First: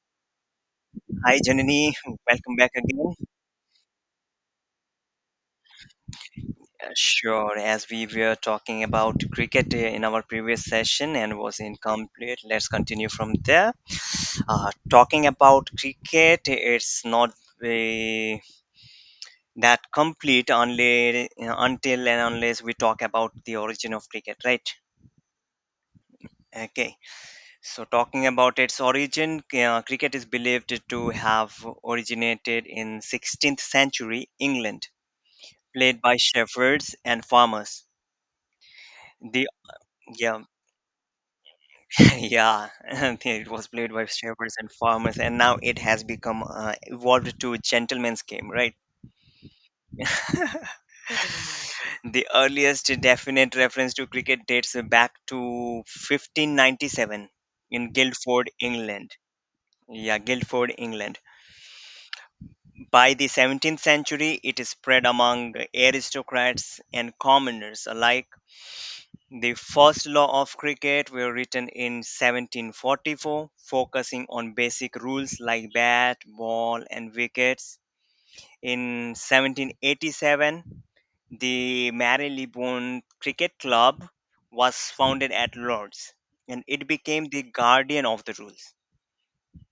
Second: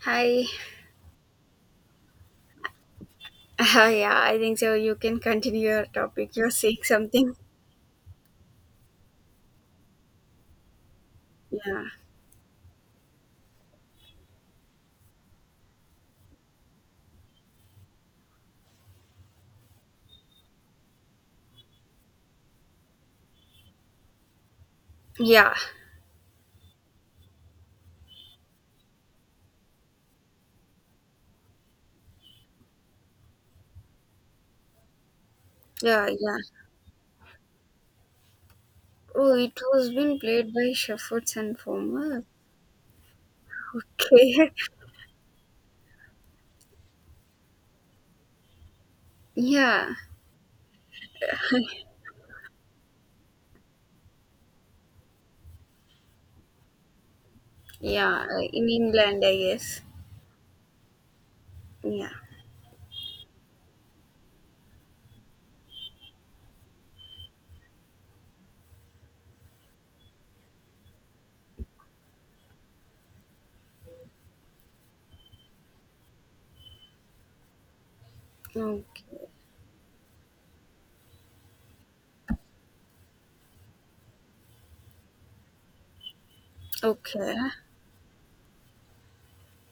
Hi. Hi, Janani. Welcome back again. Yeah, I think so. You can continue your topic. You're saying something. Sure, as we were talking about cricket in our previous session and was Yeah. incomplete, let's continue from there. Talking about cricket, it's not uh, that complete until and unless we talk about the origin of cricket, right? Yeah. Okay, so talking about its origin, cricket is believed to have originated in 16th century England, played Yeah. by Yeah. shepherds and farmers. Oh, The it was being Yeah, played by Shepherds and Former. yeah. It was played by Okay. shepherds and farmers, and now it has become evolved to a gentleman's game, right? yeah. The earliest definite reference to cricket dates back to 1597 in Yeah. Guildford, In England. England, I guess. Yeah, Guildford, England. Yeah. By the 17th century, it is spread among aristocrats and commoners alike. The first law of cricket were written in 1744, focusing on basic rules like bat, ball, and wickets. Mm. In 1787, the Marylebone Cricket Club was founded at Lord's, and it became Okay. the guardian of the rules.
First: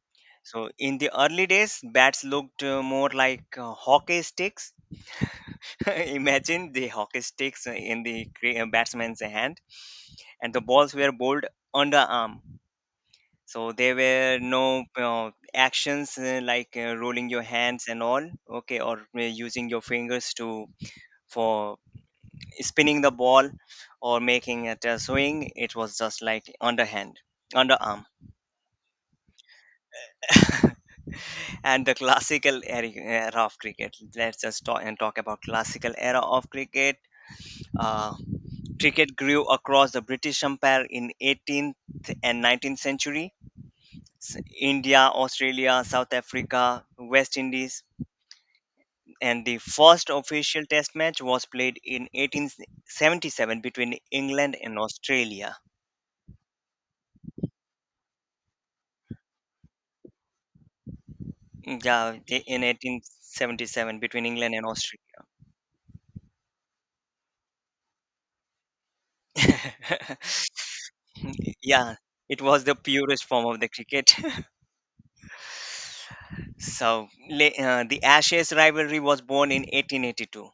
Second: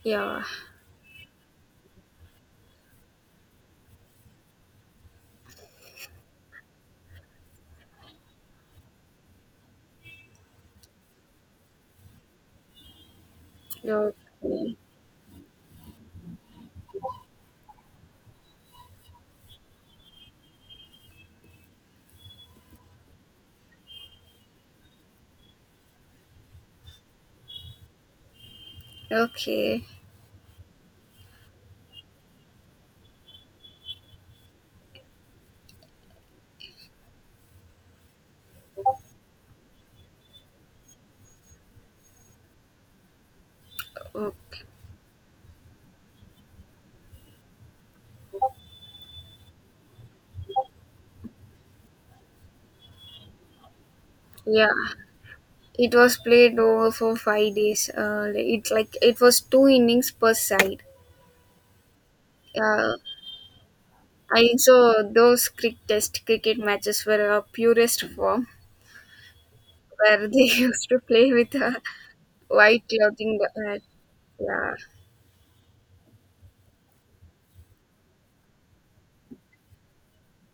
Yeah. So, in the early days, bats looked more like hockey sticks. Imagine the hockey sticks in the batsman's hand, and the balls were bowled underarm. So there Okay. were no actions like rolling your hands and all, okay, or using your fingers to for spinning the ball or making it a swing. It was just like underhand, underarm. Okay. And the classical era of cricket. Let's just talk and talk about classical era of cricket. Uh, Cricket grew across the British Empire in 18th and 19th century. Okay. India, Australia, South Africa, West Indies. And the first official test match was played in 1877 between England Yeah. and Australia. It was played over for 5 days. It's like it was two innings per side. Mm, yeah, in Yeah. 1877 between I England and saw Australia. those crick test cricket matches were a purest form where they used to play with a Yeah, it was the white purest clothing. form of the cricket. yeah, So the Ashes rivalry was born in 1882.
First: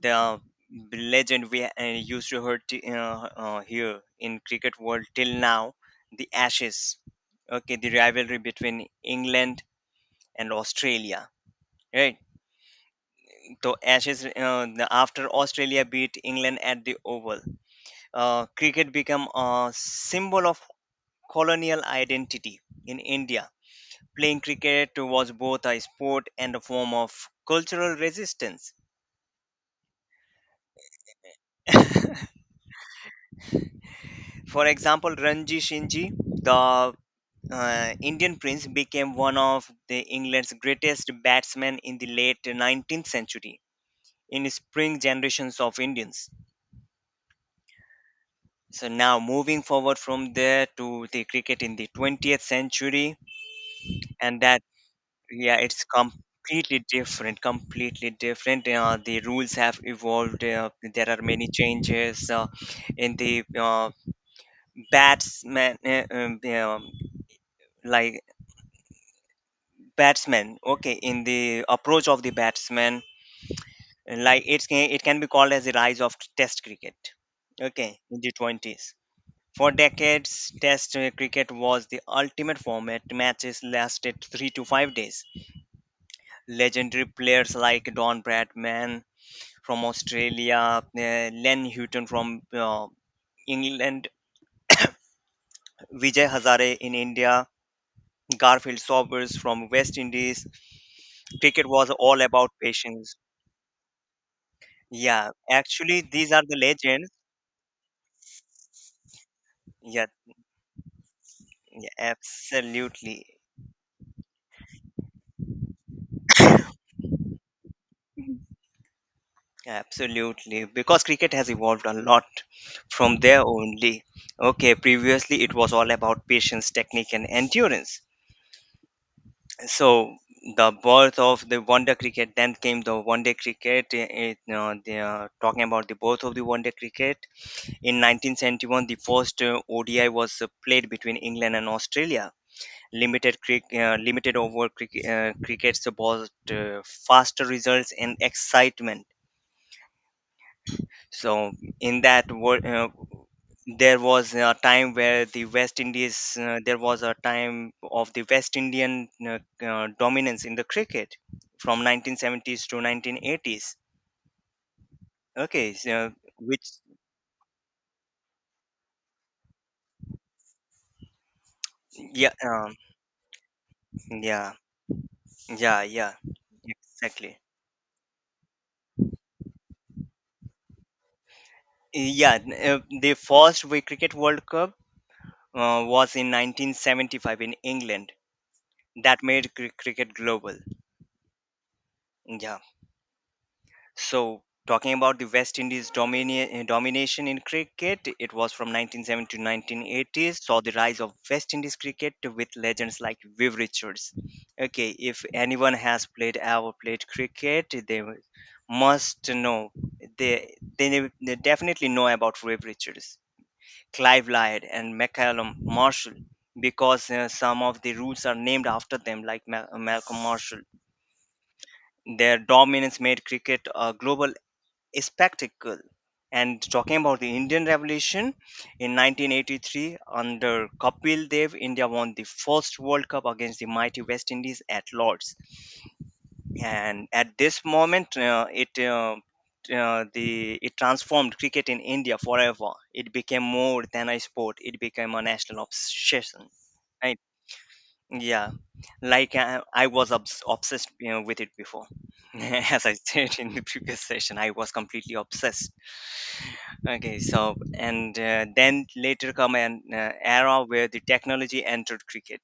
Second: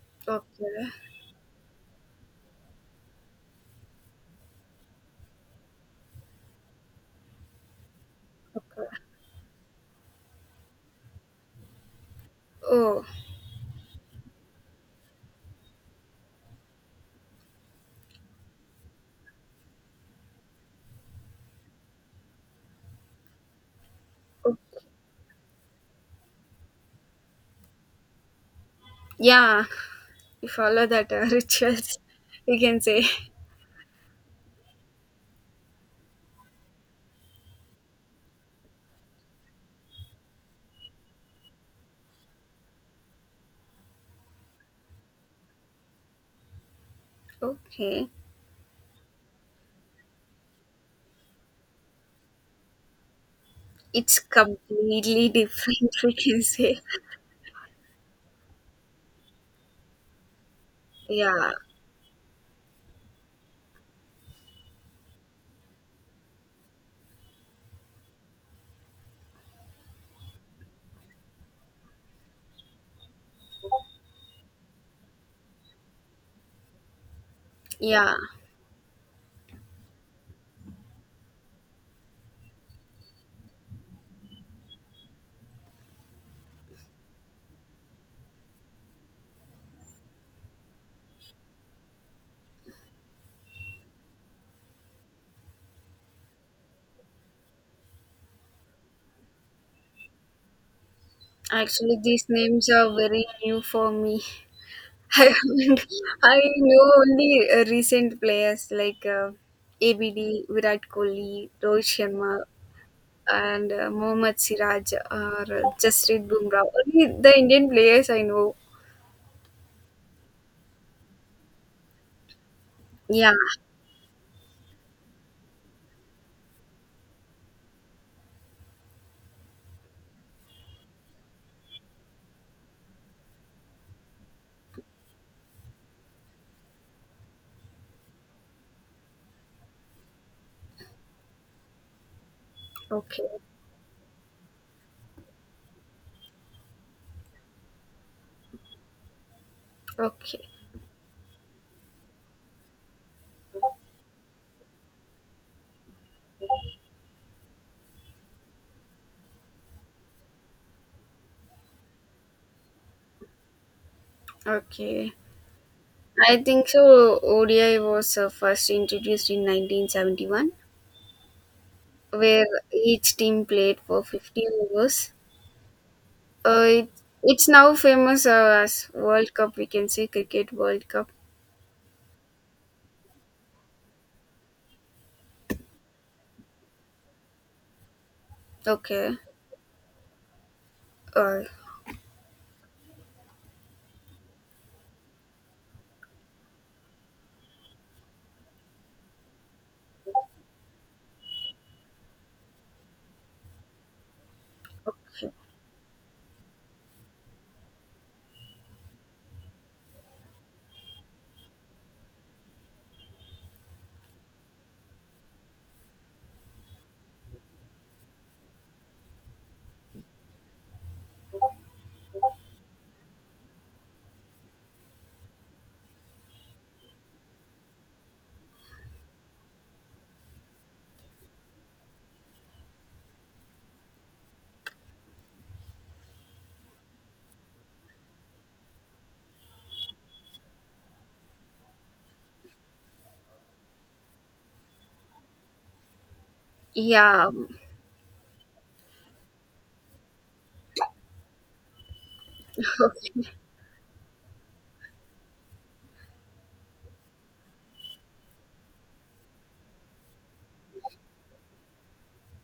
The okay, legend we used to hear, here in cricket world till now, the Ashes. Okay, the rivalry between okay. England and Australia. Right, Oh, so Ashes, after Australia beat England at the Oval, cricket became a symbol of colonial identity in India. Playing oh, cricket was both a sport and a form of cultural resistance. yeah, we follow that rituals, we can say. For example, Ranji Shinji, the Indian prince, became one of the England's greatest batsmen in the late 19th century in spring generations of Indians. Okay, So now moving forward from there to the cricket in the 20th century, it's and that completely yeah, it's different, we can say. completely different, completely different. The rules have evolved. There are many Yeah, changes in the batsman, yeah, like batsman. Okay, in the approach of the batsman, like it can be called as the rise of Test cricket. Okay, yeah. in the 20s. For decades, Test cricket was the ultimate format. Matches lasted 3 to 5 days. Legendary players like Don Bradman from Australia, Len Houghton from England, Vijay Hazare in India, Garfield Sobers from West Indies. Cricket was Actually, all these about names are patience. very new for me. Yeah, I actually, these I are the know legends. only uh, recent players like Yeah, ABD, Virat Kohli, yeah, Rohit Sharma, absolutely. and Mohammad Siraj or Jasprit Bumrah. Only the Indian players I know. Absolutely, because cricket has evolved a lot from Yeah. there only. Okay, previously it was all about patience, technique, and endurance. So the birth of the one day cricket, then came the one day cricket. They are talking about the birth of the one day cricket. In 1971, the first ODI was played between England and Australia. Okay. Limited over cricket, crickets brought faster results and excitement. Okay. So in that world, there was a time of the West Indian dominance in the cricket from 1970s to 1980s. Okay. Okay, so I think which so. ODI was first introduced in 1971, yeah, where each team played for 50 yeah, overs. yeah, yeah, Uh, it, exactly. it's now famous as World Cup. We can say Cricket World Cup. Yeah, the first Cricket World Cup was in 1975 in England. Okay. That made cricket global. Uh, Yeah. So, talking about the West Indies domination in cricket, it was from 1970 to 1980s, saw the rise of West Indies cricket with legends like Viv Richards. Okay, if okay. anyone has played ever played cricket, they must know. They definitely know about Viv Richards, Clive Lloyd, and McCallum Marshall because some of the rules are named after them, like Malcolm Marshall. Their dominance made cricket a spectacle. And talking about the Indian Revolution in 1983, under Kapil Dev, India won the first World Cup against the mighty West Indies at Lords. And at this moment, it transformed cricket in India forever. It became more than a sport. It became a national obsession. Right? yeah, Yeah, like I was obsessed with it before. As I said in the previous session, I was completely obsessed. Okay, so and then later come an era where the technology entered cricket.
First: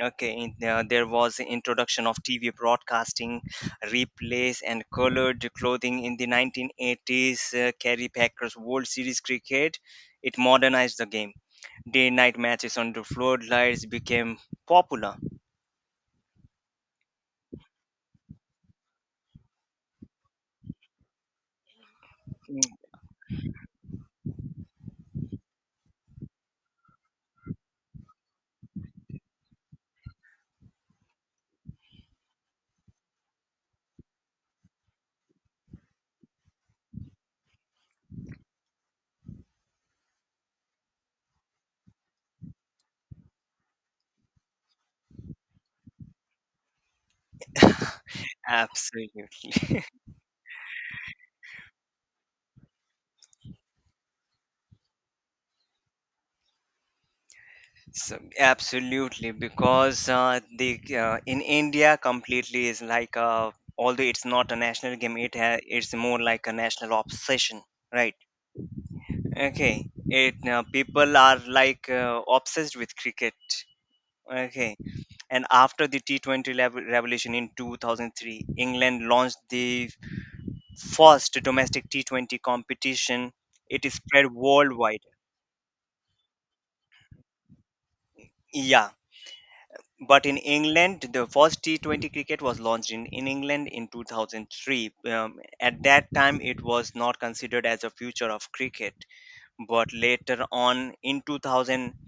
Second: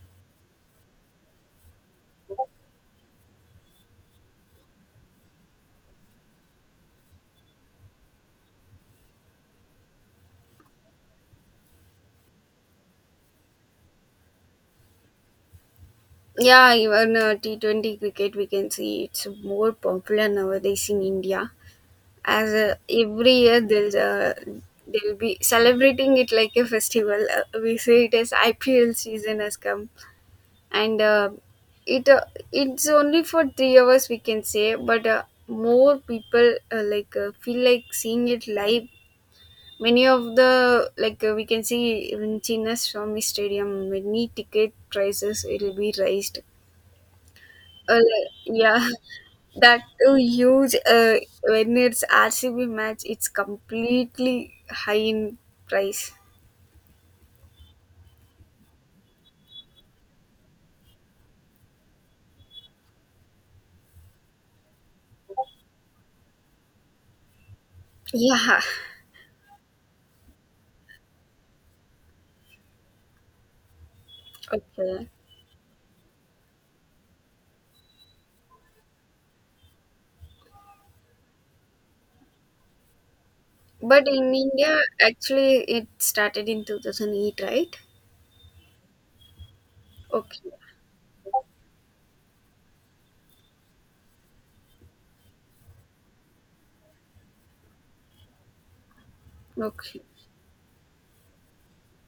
Okay, there was the introduction of TV broadcasting, replays, and colored clothing in the 1980s. Kerry Packer's World Series cricket, it modernized the game. Day-night matches under floodlights became popular. yeah. Even T 20 cricket, we can see it's more popular nowadays in India. As Every year there's they'll be celebrating it like a festival. We say it as IPL season has come, and it uh, it's only for 3 hours we can say, but more people feel like seeing it live. Many of the we can see Rinchina Swami Stadium, many ticket prices will be raised. Uh, Mm. yeah, Absolutely. that too huge. When it's RCB match, it's completely high in price. So absolutely, because the in India completely is like a, although it's not a national game, it's more like a national obsession, right? Yeah, Okay, it people are like obsessed with cricket. Okay, okay. and after the T20 revolution in 2003, England launched the first domestic T20 competition. It is But spread in India, worldwide. actually, it started in 2008, right? Yeah, but in Okay, England, the first T20 cricket was launched in England in 2003. At that time, it was not considered as a future of cricket. But okay. later on, in 2000,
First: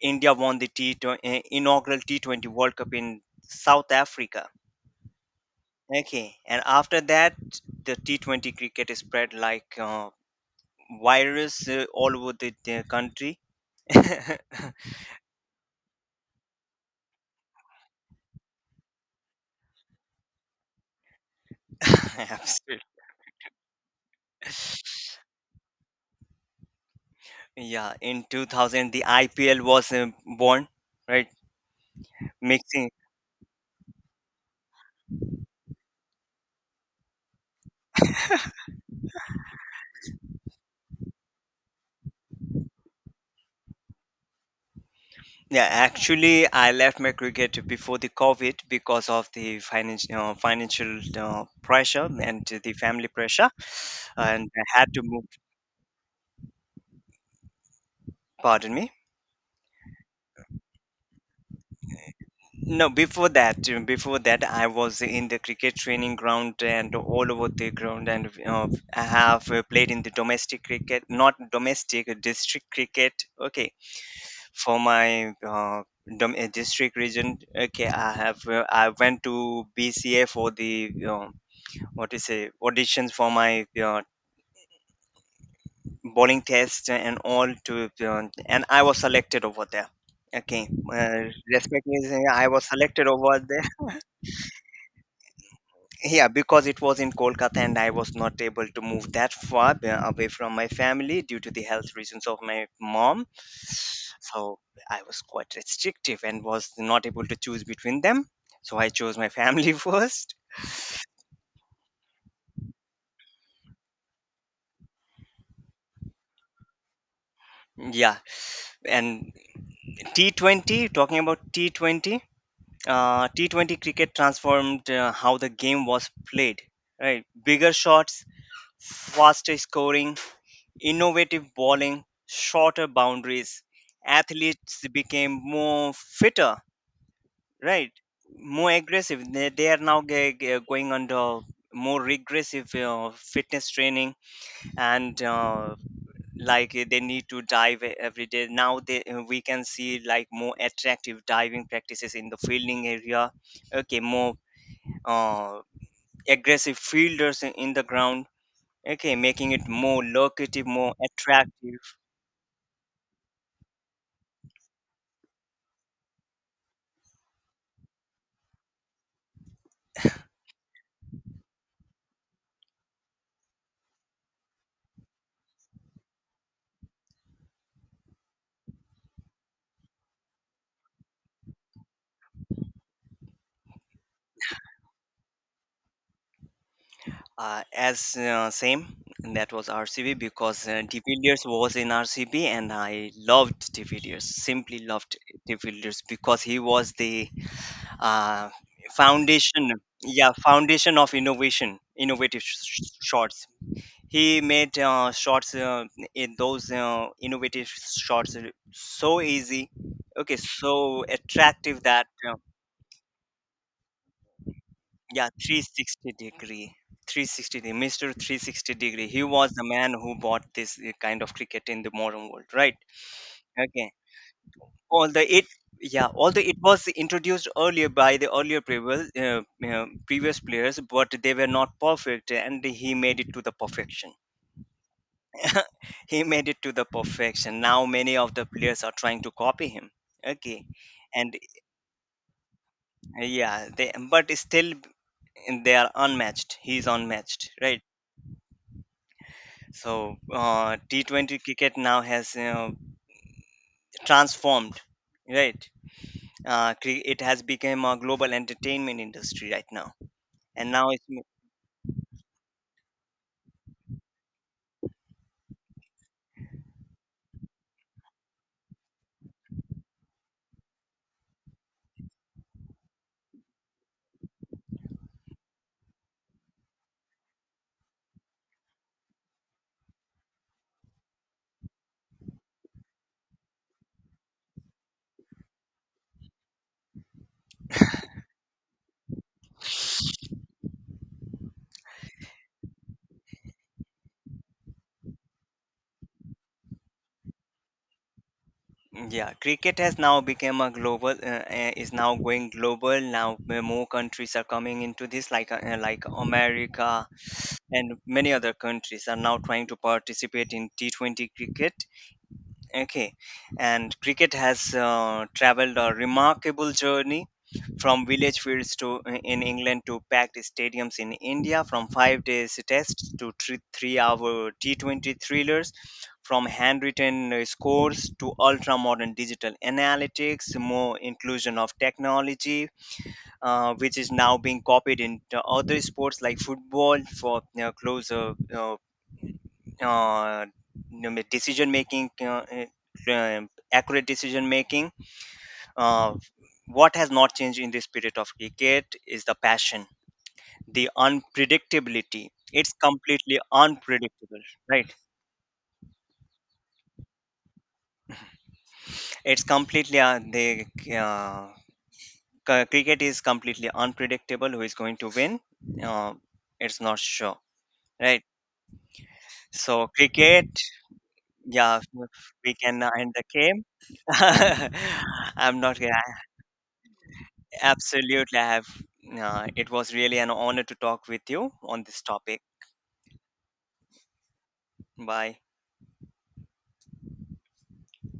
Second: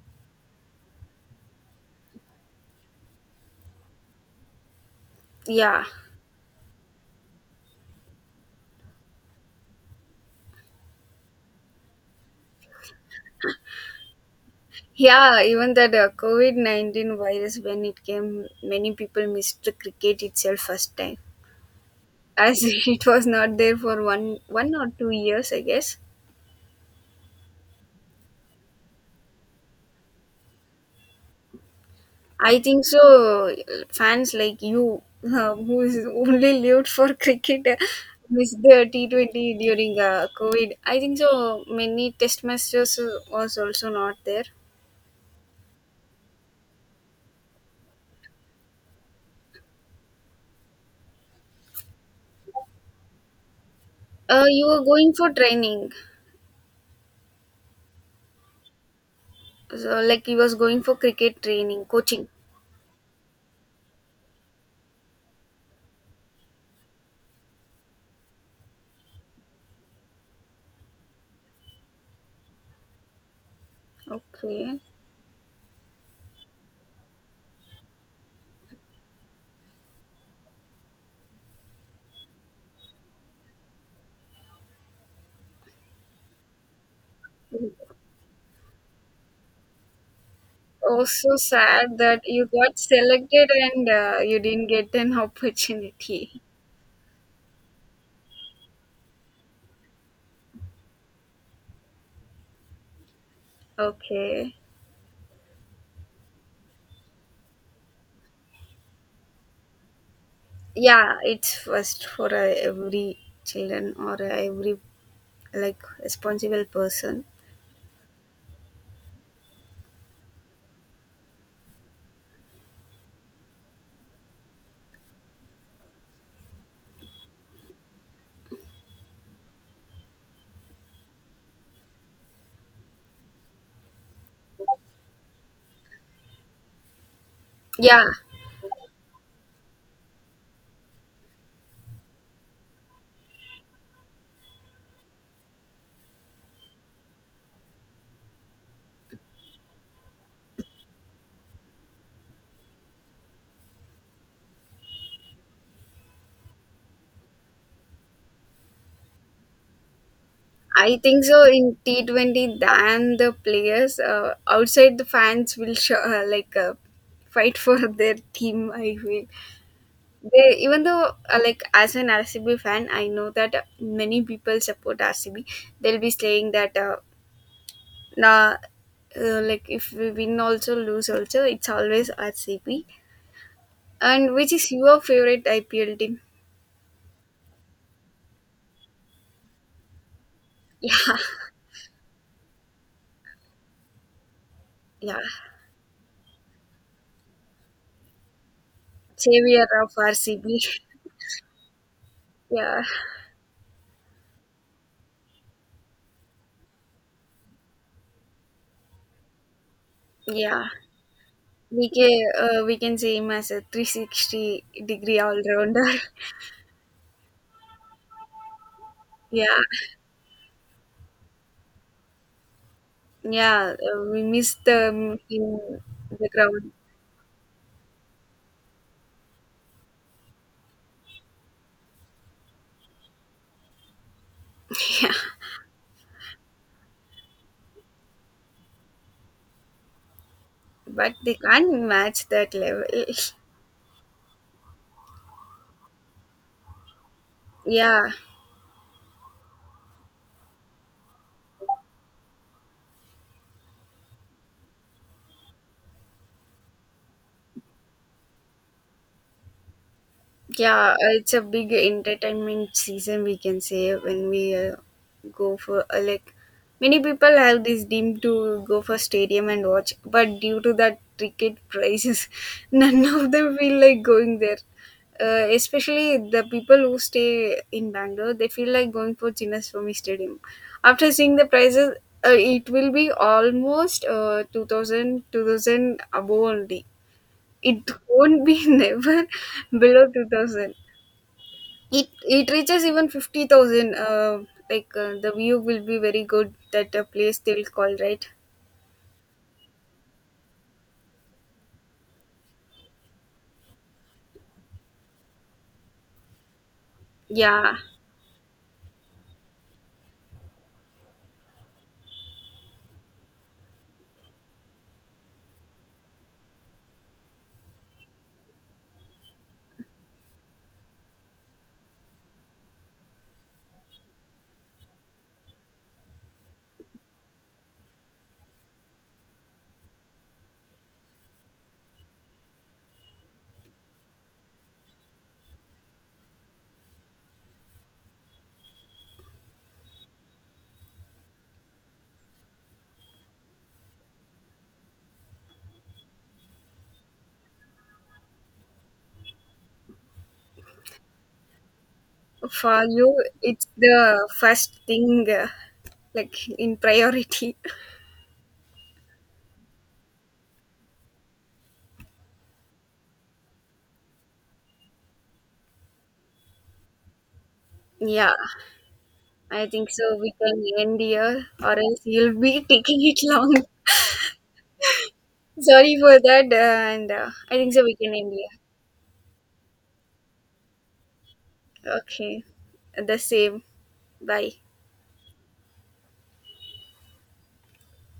India won the T20, inaugural T20 World Cup in South Africa. Yeah, Okay, and after that, the T20 cricket is spread like virus all over the country. yeah. Even that COVID 19 virus, when it came, many people missed the cricket itself first time, as Absolutely. it was not there for one or two years, I guess. Yeah, in 2000, the IPL was born, right? I think Mixing. so fans like you, who is only lived for cricket, missed the T20 during covid. I think so many test matches was also not there. Yeah, actually, I left my cricket before the COVID because of the financial pressure and the family pressure, and You I were had to going move. for training, Pardon me. so like he was going for cricket training coaching. No, before that, I was in the cricket training ground and all over the ground, and I have played in the domestic cricket, not domestic, district cricket. Okay, for Okay, my district region. Okay, I went to BCA for the what is it, auditions for my bowling test and all, to and I was selected over there. Okay, uh, also sad that respectively you I was got selected over selected there. and you didn't get an Yeah, opportunity. because it was in Kolkata and I was not able to move that far away from my family due to the health reasons of my mom. Okay, So I was quite restrictive and was not able to choose between them, so I chose my family first. yeah, it's first for every children or every like responsible person. Yeah, and T20, talking about T20, T20 cricket transformed how the game was played. Right, bigger shots, faster scoring, innovative bowling, shorter boundaries. Athletes became more fitter, right? Yeah, More aggressive. They are now going under more regressive fitness training and like they need to dive every day. Now they we can see like more attractive diving practices in the fielding area. Okay, more uh, aggressive fielders in the ground. Okay, making it more lucrative, more I think so in attractive. T20 than the players outside, the fans will show, fight for their team, I feel. They, even though like as an rcb fan, I know that many people support rcb. They'll be saying that nah, like if we win also lose also, it's always rcb. And which is your favorite IPL team? As same, and that was RCB because De Villiers was in RCB, and I loved De Villiers. Simply Yeah, loved yeah. De Villiers because he was the uh, Savior foundation, of yeah, RCB. foundation of innovation, innovative Yeah, shots. He made shots in those innovative shots so easy, okay, yeah. so attractive that. We can see him as a 360-degree Yeah, all rounder. 360 degree. 360 degree. Mr. 360 degree. He was Yeah, the man who bought this kind of cricket in the modern world, right? yeah. Okay. We missed Although him it, yeah, the although it ground. was introduced earlier by the earlier previous players, but they were not perfect, and he made it to the perfection. Yeah, He made it to the perfection. Now many of the players are trying to copy him. Okay, but they and can't match that level. Yeah, they but still, and they are unmatched. He is unmatched, right? Yeah. So T20 cricket now has transformed, right? It has become a global entertainment industry right now, and now Yeah, it's it's a big entertainment season we can say when we go for many people have this dream to go for stadium and watch, but due to that ticket prices, none of them feel like going there. Especially the people who stay in Bangalore, they feel like going for Chinnaswamy Stadium. After seeing the prices, it will be almost 2000, above only. It won't be never below 2000. It reaches even 50,000, the view will be very good that a place they'll call, right? m- yeah, cricket has now become a global is now going global. Now more countries are coming into this, like America Yeah, and many other countries are now trying to participate in T20 cricket. Okay, and cricket has traveled a remarkable journey from village fields to in England to packed stadiums in India, from 5 days tests to three-hour T20 thrillers, from handwritten scores to ultra-modern digital analytics, more inclusion of technology, which is now being copied into other sports like football for closer uh, you decision making, accurate decision making. Uh, what has not changed in the spirit of cricket is the passion, the unpredictability. It's for you completely it's the unpredictable, first right? thing, like in priority. It's completely the uh, cr- Cricket is completely unpredictable. Who is going to win? Uh, it's not sure, right? Yeah, I think So so we cricket, can end here or yeah, else you'll be we can taking end it the long. game. I'm not Sorry for that, and I think so we can end Absolutely, I here. have. It was really an honor to talk with you on this topic. Okay, the same. Bye. Bye.